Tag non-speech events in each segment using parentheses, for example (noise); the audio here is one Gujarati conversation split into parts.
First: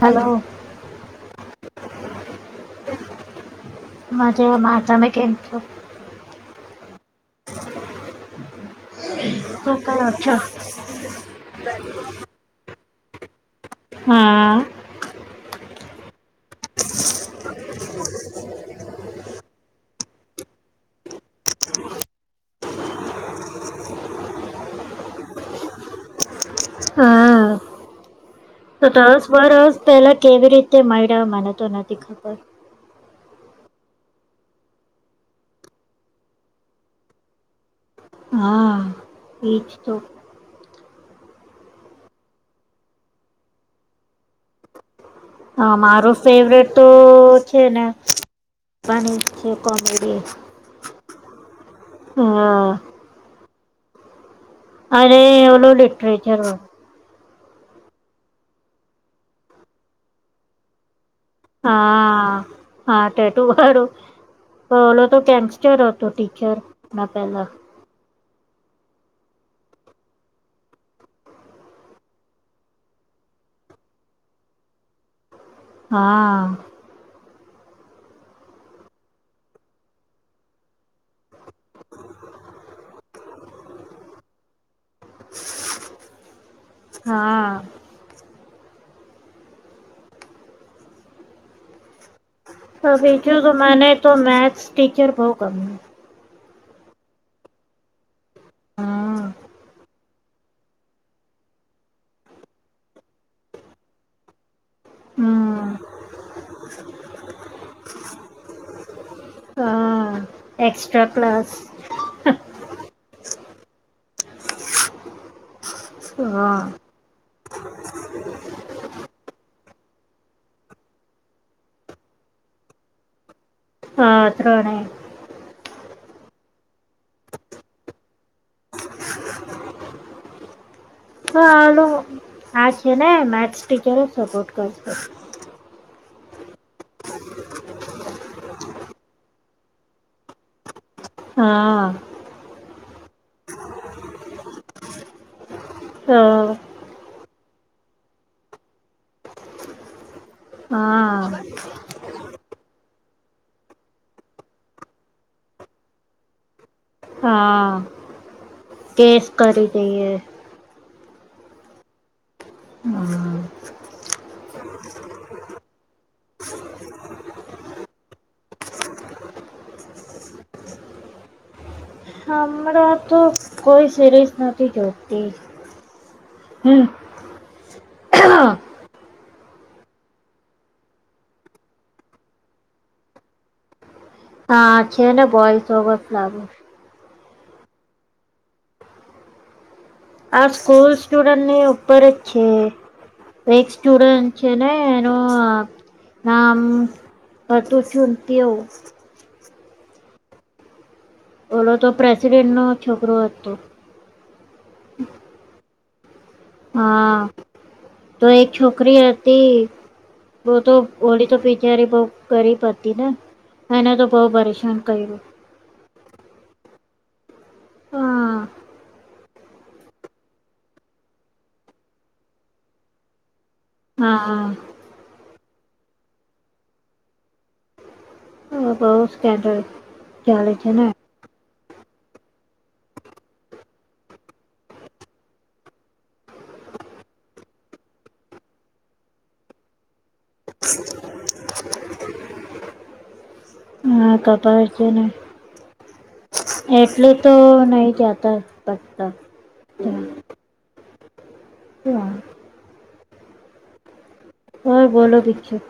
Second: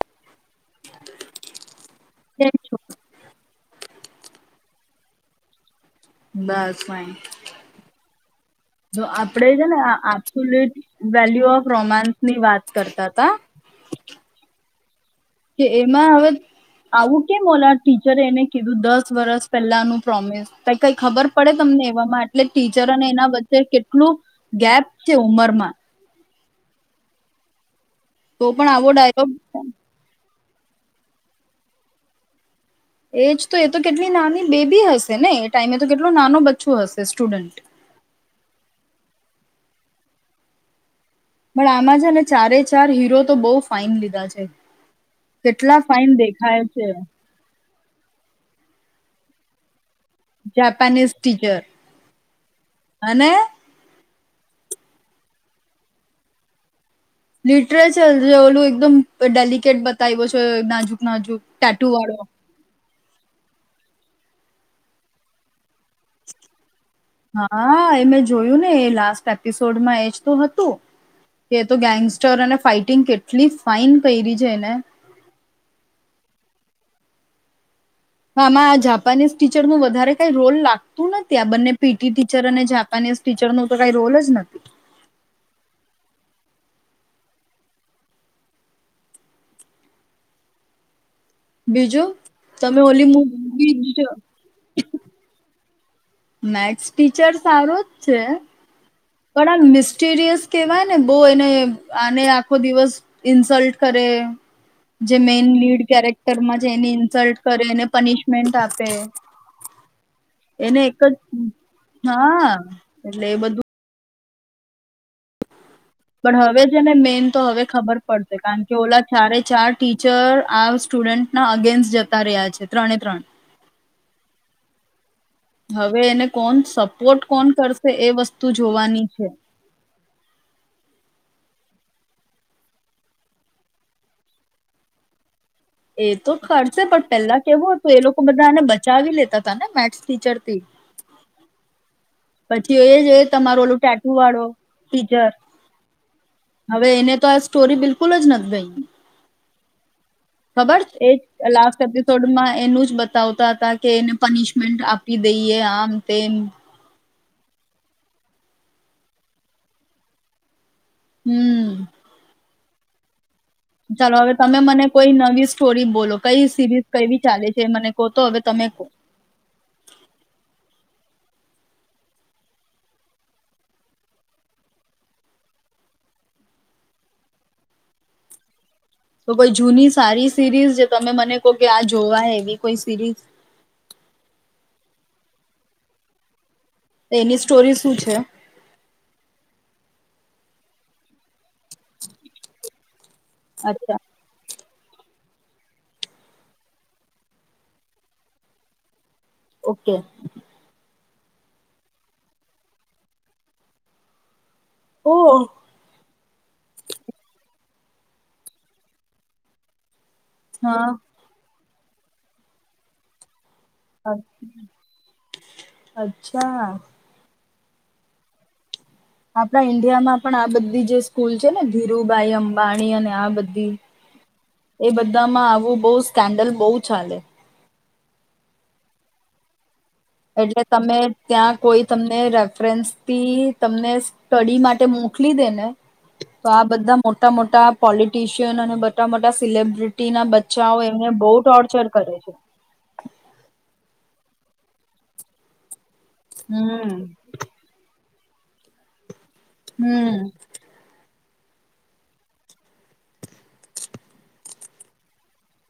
હલો, કેમ છો? મા માતામે (unintelligible) બસ ભ જો આપડે છે શું ને કરો છો આપસુલટ વેલ્યુ ઓફ રોમાન્સ ની વાત (unintelligible) કરતા હતા. હા. કે એમાં હવે આવું કેમ ઓલા ટીચરે એને કીધું દસ વર્ષ પહેલાનું પ્રોમિસ, ક કઈ ખબર પડે તમને એવામાં એટલે ટીચર અને એના વચ્ચે કેટલું, ગેપ છે ઉમરમાં. હા. તો પણ આવો દસ ડાયલોગ વરસ પેલા કેવી રીતે મળયા મને તો નથી ખબર. એજ તો એ તો કેટલી નાની બેબી હશે ને એ ટાઈમે તો કેટલો નાનો બચ્ચો હશે સ્ટુડન્ટ. હા એજ તો. પણ આમાં છે ને ચારે ચાર હીરો તો બહુ ફાઈન લીધા છે. હા કેટલા ફાઇન મારું દેખાય ફેવરેટ તો છે. છે ને. નીચ છે (unintelligible) જાપાનીઝ ટીચર, હા અને અરે એવલો લિટરેચર વા લિટરેચર જે ઓલું એકદમ ડેલિકેટ બતાવ્યો છે. નાજુક ટાટુ વાળો હા, હા ટેટૂ વાળો. હા ઓલો તો ગેંગસ્ટર હતો ટીચર. ના પેલા હા એમેજ જોયું ને એ લાસ્ટ એપિસોડમાં એજ તો હતું, કે તો ગેંગસ્ટરને ફાઈટિંગ કેટલી ફાઈન કરી છે એને. હા આમાં આ જાપાનીઝ ટીચર નું વધારે કઈ રોલ લાગતું નથી આ બંને પીટી ટીચર અને જાપાનીઝ ટીચર ન તો કઈ રોલ જ નથી (inaudible) હા બીજું તમે તો ઓલી બીજુ તો મૂવી માને તો મેથસ ટીચર બહુ ગમે મેથસ ટીચર સારુ જ છે હા પણ આમ મિસ સીરિયસ કેવાય ને બહુ એને આને આખો દિવસ ઇન્સલ્ટ કરે જે મેન હમ લીડ કેરેક્ટરમાં છે એને ઇન્સલ્ટ કરે એને પનિશમેન્ટ આપે હા એને એક એક્સ્ટ્રા જ ક્લાસ હા, એટલે એ બધું પણ હા હવે છે ને મેન તો હવે ખબર પડશે કારણ કે ઓલા ચારે ચાર ટીચર આ સ્ટુડન્ટના અગેન્સ્ટ જતા રહ્યા છે ત્રણે, ત્રણ હા, અ ત્રણેય હવે એને કોણ સપોર્ટ કોણ કરશે એ વસ્તુ જોવાની છે (unintelligible) હા છે ને તેને મેથ્સ ટી જ સપોર્ટ કરશે એ તો કરશે પણ પેલા કેવું હતું એ લોકો બધા એને બચાવી લેતા હતાા ને મેથ્સ ટીચરથી હા જોયો-જોયો તમારો ઓલું ટેટુ વાળો ટીચર તો હવે એને તો આ સ્ટોરી બિલકુલ જ નથ ગઈ ખબર એજ હા લાસ એપિસોડમાં એનું જ બ વતા હતા કે એને પનિશમેન્ટ આપી દઈએ આમ તેમ હા કેસ કરી દઈએ હમ ચાલો હવે તમે મને કોઈ નવી સ્ટોરી બોલો કઈ સિરીઝ કવી ચાલે છે મને કહો તો હવે તમે કહ હમણાં તો કોઈ સિરીઝ નથી જોકતી હમ તો કોઈ જૂની સારી સિરીઝ જે તમે મને કહો કે આ જોવાય એવી કોઈ સિરીઝ હા, છે ને બોયસ ઓગસ લાગ એની સ્ટોરી શું છે આ સ્કૂલ સ્ટુડન્ટ ને ઉપર જ છે એક અચ્છા સ્ટુડન્ટ છે ને એનું નામ (unintelligible) કરતું શું એવું ઓકે ઓલો તો પ્રેસિડેન્ટ નો છોકરો હતો હતો ઓ હા, તો એક છોકરી હતી વો તો હા ઓડી તો પી ત્યારે બહુ ગરીબ હતી ને એને તો બહુ પરેશાન કર્યું અચ્છા હા આપણા ઈન્ડિયામાં પણ આ બધી જે સ્કૂલ છે ને ધીરુભાઈ અંબાણી અને આ બધ હા એ બધા માં આવ એ બહ સ્કેન્ડલ બહુ ચાલે હ બહુ સ્કેન્ડલ ચાલે એટલે છે ને તમે ત્યાં કોઈ તમને રેફરન્સથી તમને સ્ટડી માટે મોકલી દે ને તો આ બધા મોટા મોટા પોલિટીશિયન અને મટા મોટા સિલબ્રિટીના બચ્ચાઓ એમને બહુ ટોર્ચર કરે છે હા, કરતા હશે ને. હમ એટલું તો નહી જત પતા હમ હ (unintelligible) હ બોલો બીજું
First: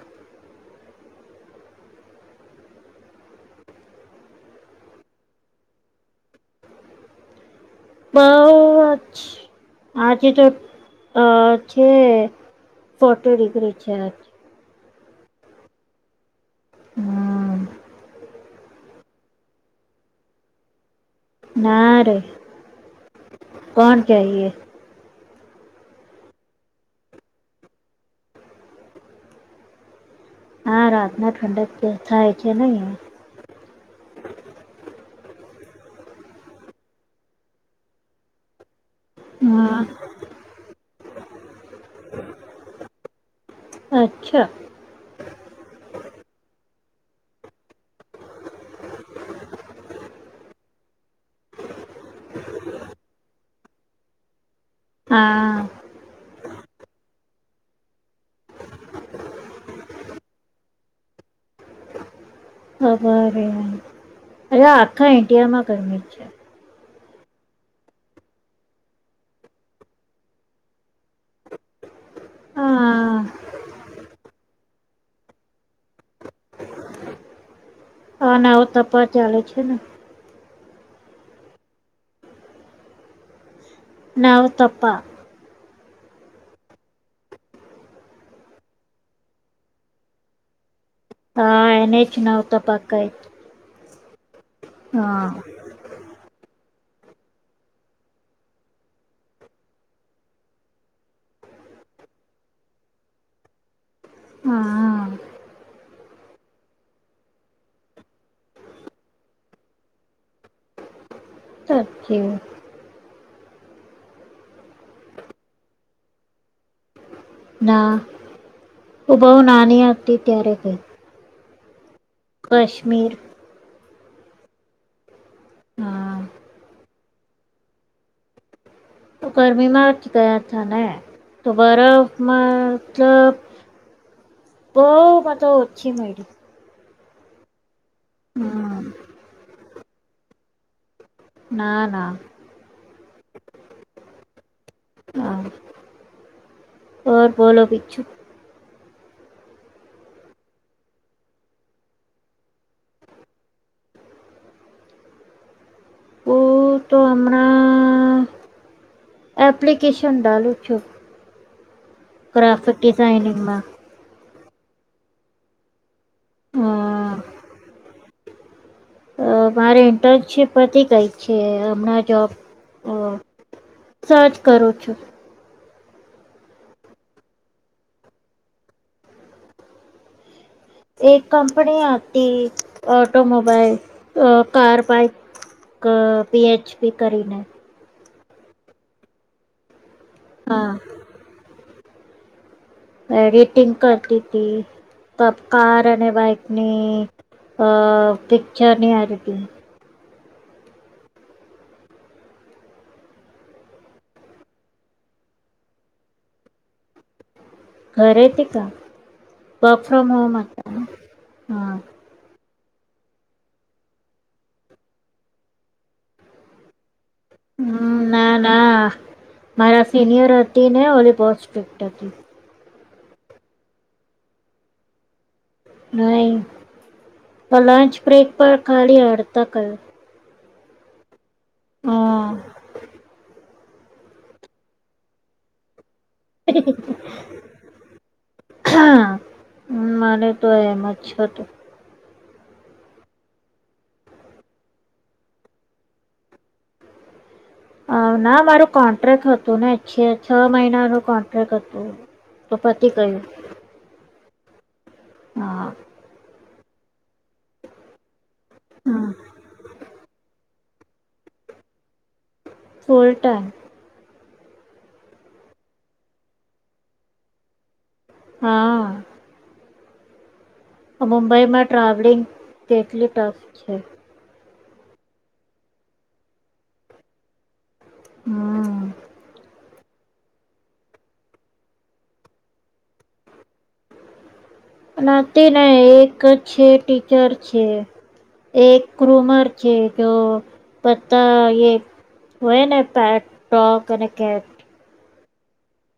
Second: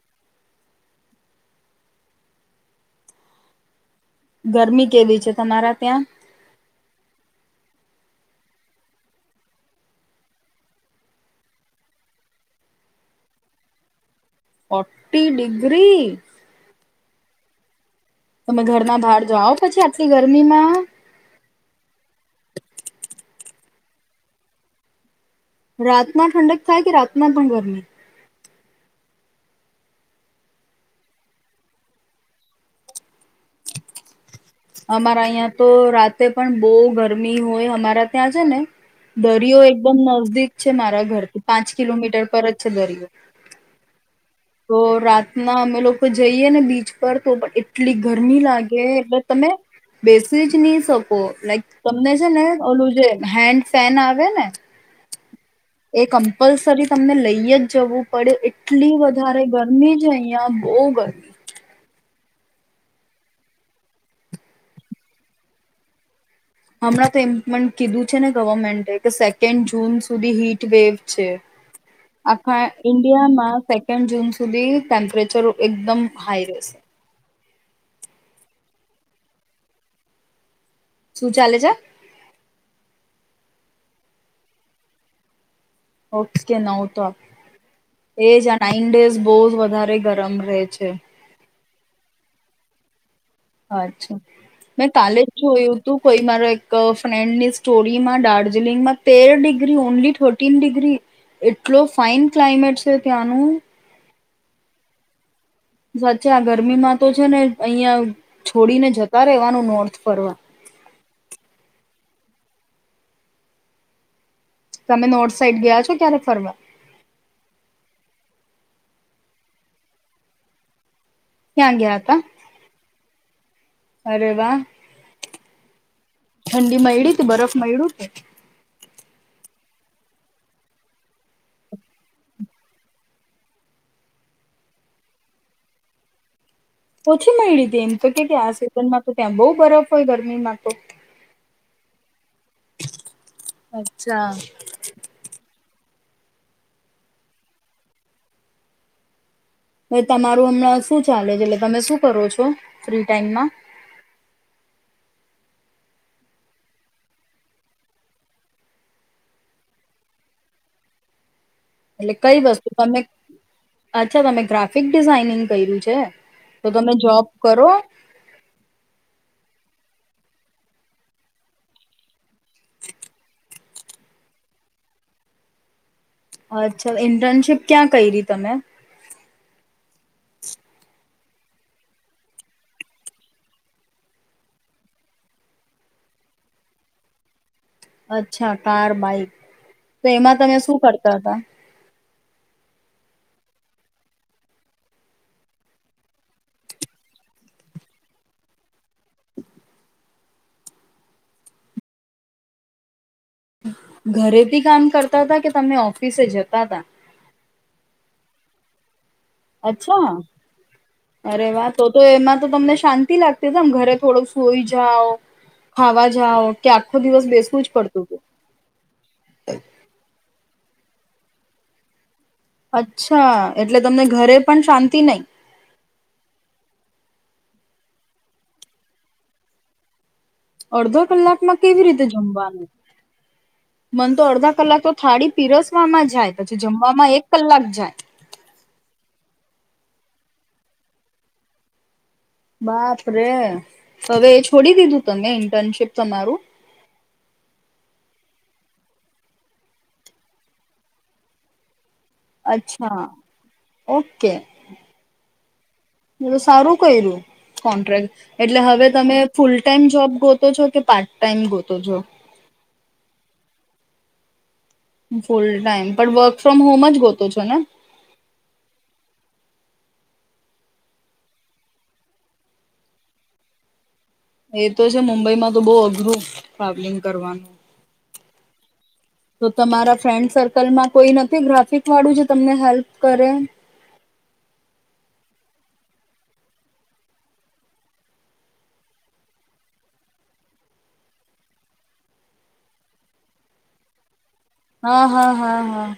ગરમી કેવી છે તમારા ત્યાં બહુંઅ જ આજે તો અ છે, ફોર્ટી ડિગ્રી છે ફોર્ટી ડિગ્રી હમ તમે ઘરના બહાર જાઓ પછી આટલી ગરમીમાં ના રે કોણ કે એ રાતના ઠંડક થાય કે રાતના પણ ગરમી હા રાત ના ઠંડક જ થાય છે ને અહીયા અમારા અહં તો રાતે પણ બહુ ગરમી હોય અમારા ત્યાં છે ને દરિયો હા એકદમ નજદીક છે મારા ઘર પાંચ કિલોમીટર પર જ છે દરિયો અચ્છા ના અમે લોકો જઈએ ને બીચ પર તો પણ એટલી ગરમી લાગે તમે બેસી જ નહી શકો લાઈક તમને છે ને ઓલું જે હેન્ડ ફેન આવે ને હા એ કમ્પલસરી તમને લઈ જ જવું પડ્યું એટલી વધારે ગરમી છે અહીંયા બહુ ગરમી ખબર અરે આખા ઇડિયામાં ગરમી જ છે હમણાં તો એમ પણ કીધું છે ને ગવર્મેન્ટે કે સેકન્ડ જૂન સુધી હીટવેેવ છે આખા હા ઇન્ડિયામાં સેકન્ડ જૂન સુધી ટેમ્પરેચર એકદમ હાઈ રહેશે હા, ના આવ તપ ચાલે છે ને શું ચાલે છે નવ તપા ઓ કે નવ તપ, એજ આ નાઈન ડેઝ બહ જ વધારે ગરમ રહે છે હા એને જ નવતાપા કહે છે અચ્છા મેં કાલે જ જોયું તું કોઈ મારો ફ્રેન્ડની સ્ટોરીમાં દાર્જિલિંગમાં તેર ડિગ્રી ઓનલી થર્ટીન ડિગ્રી એટલો ફાઈન ક્લાઇમેટ છે ત્યાંનું હા સાચે આ ગરમીમાં તો છે ને અહિયાં છોડીને જતા રહેેવાનું નોર્થ ફરવા કયુ તમે નોર્થ સાઈડ ગયા છો ક્યારે ફરવા ના, હુ બઉ નાની હતી ત્યારે ગઈ ક્યાં ગયા હતા કાશ્મીર અરે વાહ. હા ઠંડી મયડી બરફ મયાડુ કે. ગરમીમાં જ ગયા તા ને તો બરફમાં મતલબ બહ મધ ઓછી મળી. પછી માંડી દે તો કે આ હમ સિઝનમાં તો ત્યાં બહુ બરફ કોઈ ગરમી માતો. ના ના. અચ્છા. હા ઓર બોલો બીજું? હ તમારું હમણાં શું ચાલે છે? એટલે તમે શું કરો છો ફ્રી ટાઈમમાં? ઓ તો હણા એપ્લિકેશન ડાલું છું. એટલે કઈ વસ્તુ ગ્રાફિક તમે ડિઝાઇનિંગમાં અચ્છા તમે ગ્રાફિક ડિઝાઇનિંગ કર્યું છે. તો તમે હમ જોબ કરો. અ મારે ઇન્ટર્નશીપ હતી કઈ છે હમણાં જોબ અ સર્ચ કરું છું. અચ્છા ઇન્ટર્નશીપ ક્યાં કરી તમે? એક કંપની આપતી ઓટોમોબાઈલ, કાર, બાઇક પીએચપી કરીને. અચ્છા કાર બાઇક. તો એમાં તમે હા શું કરતા હતા? એડિટિંગ કરતી હતી કાર અને બાઈકની અ પિક્ચરની એટલે ઘરેથી કામ કરતા હતા કે તમને ઓફિસે જતા હતા. ઘરેથી કામ અચ્છા. અરે વાહ હા તો તો એમાં તમને શાંતિ લાગતી હશે? ઘરે થોડું સઈ જાઓ ખાવા જઓ કે દિવસ બેસવું જ હમ પડતું હતું. ના ના મારા સિનિયર હતીને ઓલી પસફેક્ટથી અચ્છા એટલે તમને ઘરે પણ શાંતિ નહીં. નહી લંચ બ્રેક પર ખાલી હડધા કલાક અડધો કલાક માં કેવી રીતે જમવાનું મન તો અડધા કલાક તો થાળી પીરસવામાં જ જાય પછી જમવામાં એક કલાક જાય હમ મારે તો એમ જ હતું. બાપરેે હવે એ છોડી દીધું તમે ઇન્ટર્નશીપ તમારું હ ના મારું કોન્ટ્રાક્ટ હતુંને છે છ મહિના ન કોન્ટ્રાક્ટ હતું. તો પતી અચ્છા ગયું ઓકે. હા એ તો સારું કર્યું કોન્ટ્રાક્ટ. એટલે હવે હા તમે ફૂલ ટાાઈમ જોબ? ગોતો છો કે પાર્ટ ટાઈમ ગોતો છો? Full time. ફૂલ ટાઈમ પણ વર્ક ફ્રોમ હોમ જ ગોતો છો ને? હા મુંબઈમાં ટ્રાવેલિંગ કેટલી ટફ છે. એ તો છે મુંબઈમાં તો બહ અઘરું ટ્રાવેલિંગ કરવાનું. હમ્મ. તો તમારા ફ્રેન્ડ સર્કલમાં કોઈ નથી ગ્રાફિક વાળું જે તમને હેલ્પ કરે? નથીને એક છે ટીચર છે, એક ક્રૂમર છે, જો પતા હોયને પેટ ટોક અને કેટ. હા, હા, હા, હા.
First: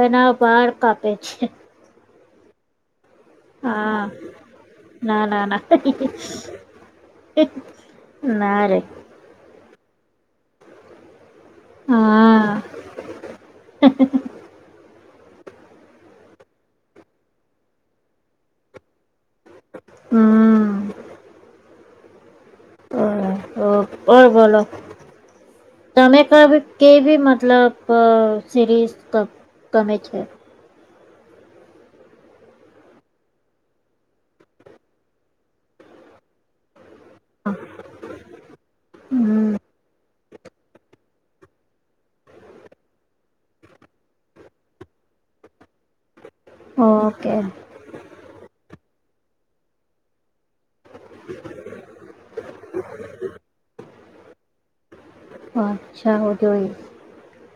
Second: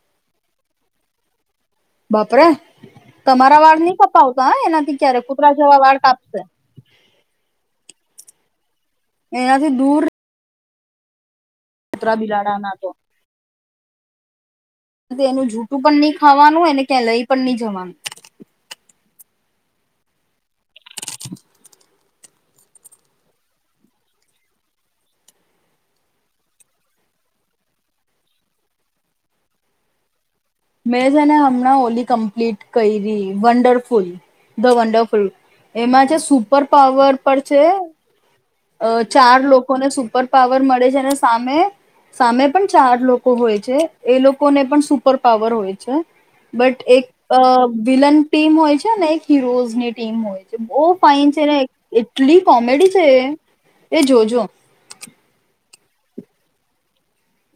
તનાવ બહાર કાપે છે. બાપરા. તમારા વાળ નહી હા કપાવતા હા એનાથી ક્યારે ના ના કૂતરા ના જેવા વાળ કાપશે. (inaudible) એનાથી દૂર. કૂતરા બિલાડા હા ના તો. (unintelligible) એનું જૂઠું પણ નહી ખાવાનું એને ક્યાં લઈ પણ નહી જવાનું. હમ્મ. બોલો તમે ક કે ભી મતલબ સિરીઝ ગમે છે? મેં છેને હમણાં હોલી કમ્પ્લીટ કરી વંડરફુલ ધ વંડરફુલ એમાં છે સુપર પાવર પર છે ચાર હમ લોકોને સુપર પાવર મળે છે અને સામે સામે પણ ચાર લોકો હોય છે એ લોકોને પણ સુપર પાવર હોય છે. બટ એક ઓકે વિલન ટીમ હોય છે. એક હીરોઝ ની ટીમ હોય છે. બો ફાઈન છે ને એટલી. કોમેડી છે એ જોજો. અચ્છા હું જોઈશ.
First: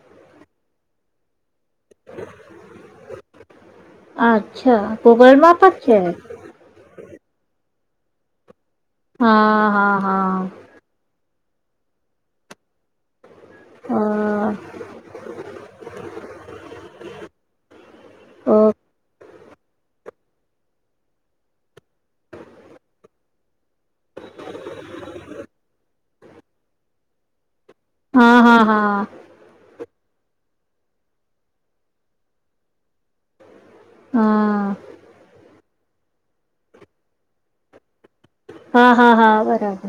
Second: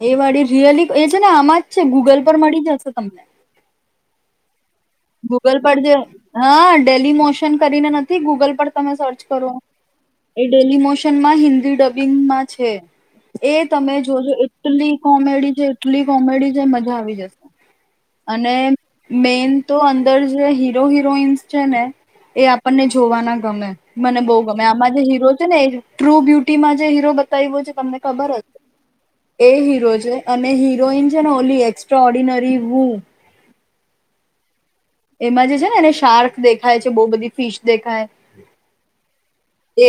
એ વાડી વાડીનો રિયલી એ છે ને આમાં જ છે ગૂગલ પર મળી જશે તમને.. આજે. ગૂગલ પર જે હા ડે ડેલીમોશન કરીને નથી ગૂગલ પર. તમે સર્ચ કરો હા હા એ હા ડેલીમોશન માં હિન્દી ડબિંગમાં છે. એ તમે અ જોજો એટલી કોમેડી છે એટલી કોમેડી છે મજા આવી જશ ઓ અને. મેન. તો અંદર જે હીરો હિરોઈન્સ છે ને એ આપણને જોવાના ગમે મને બહુ ગમે આમાં જે હીરો છે ને એ ટ્રુ બ્યુટીમાં જે હીરો બતાવ્યો છે. તમને ખબર હા જ હા હા એ હીરો. અને હિરોઈન છે ને ઓલી એક્સ્ટ્રા ઓર્ડિનરી વું હા એમાં જે છે ને એને શાર્ક દેખાય છે બહુ બધી ફીશ દેખાય. હા હા હા.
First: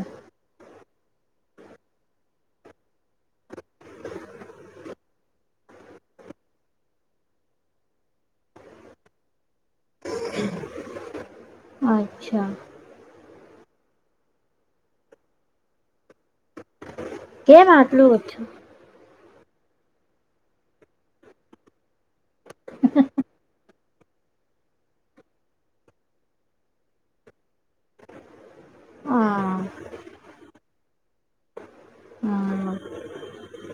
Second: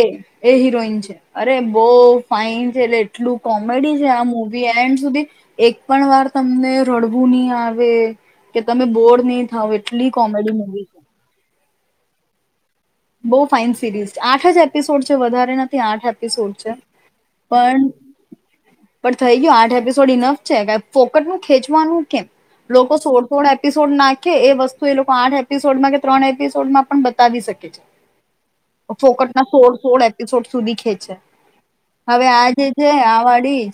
એ એ હિરોઈન છે. અરે બઉ ફાઈન છે એટલે એટલું કોમેડી છે આ મુવી એન્ડ સુધી એક પણ વાર તમને રડવું નહી આવે કે તમે બોર નહી થાવ એટલી કોમેડી મુવી છ અચ્છા બઉ ફાઇન સિરીઝ છે આઠ જ એપિસોડ છે વધારે નથી આઠ એપિસોડ છે. કેમ પણ આટલું ઓછું પણ થઈ ગયુ આઠ એપિસોડ ઇનફ છે ફોકટ નું ખેંચવાનું કેમ લોકો સોડ સોડ એપિસોડ નાખે એ વસ્તુ એ લોકો આઠ એપિસોડમાં કે ત્રણ એપિસોડમાં પણ બતાવી શકે છે. ફોકટના હા સોળ સોળ એપિસોડ સુધી ખેચે હવે આ જે હા છે આ વાડી જ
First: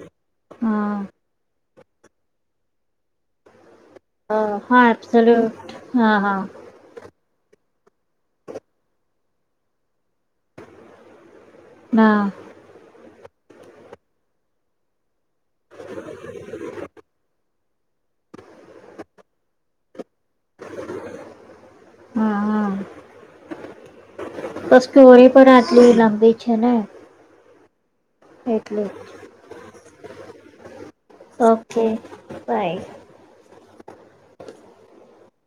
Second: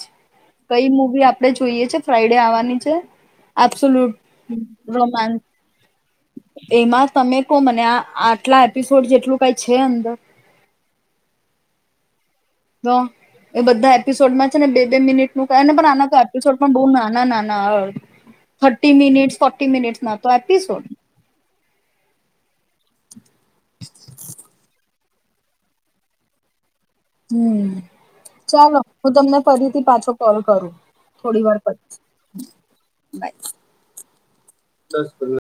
કઈ હા મુવી આપડે જોઈએ છે ફ્રાઈડે આવવાની છે. આજ હા હા એબ્સોલ્યુટ હા હા (unintelligible) એમાં તમે કો મને આ આટલા. એપિસોડ જેટલું કઈ છે અંદર ના. તો એ બધા એપિસોડમાં છે ને બે બે મિનિટનું કહે ને પણ આના કરતા એપિસોડ પણ બઉ નાના નાના હોય થર્ટી મિનિટસ ફોર્ટી મિનિટસ ના તો એપિસોડ. હા હા (inaudible) સ્ટોરી પણ આટલી લાંબી છે ને. હમ. ચાલો એટલું હું તમને ફરીથી પાછો. ફલ કરું. થોડી વાર ઓકે, પછી બાય. દસ પંદર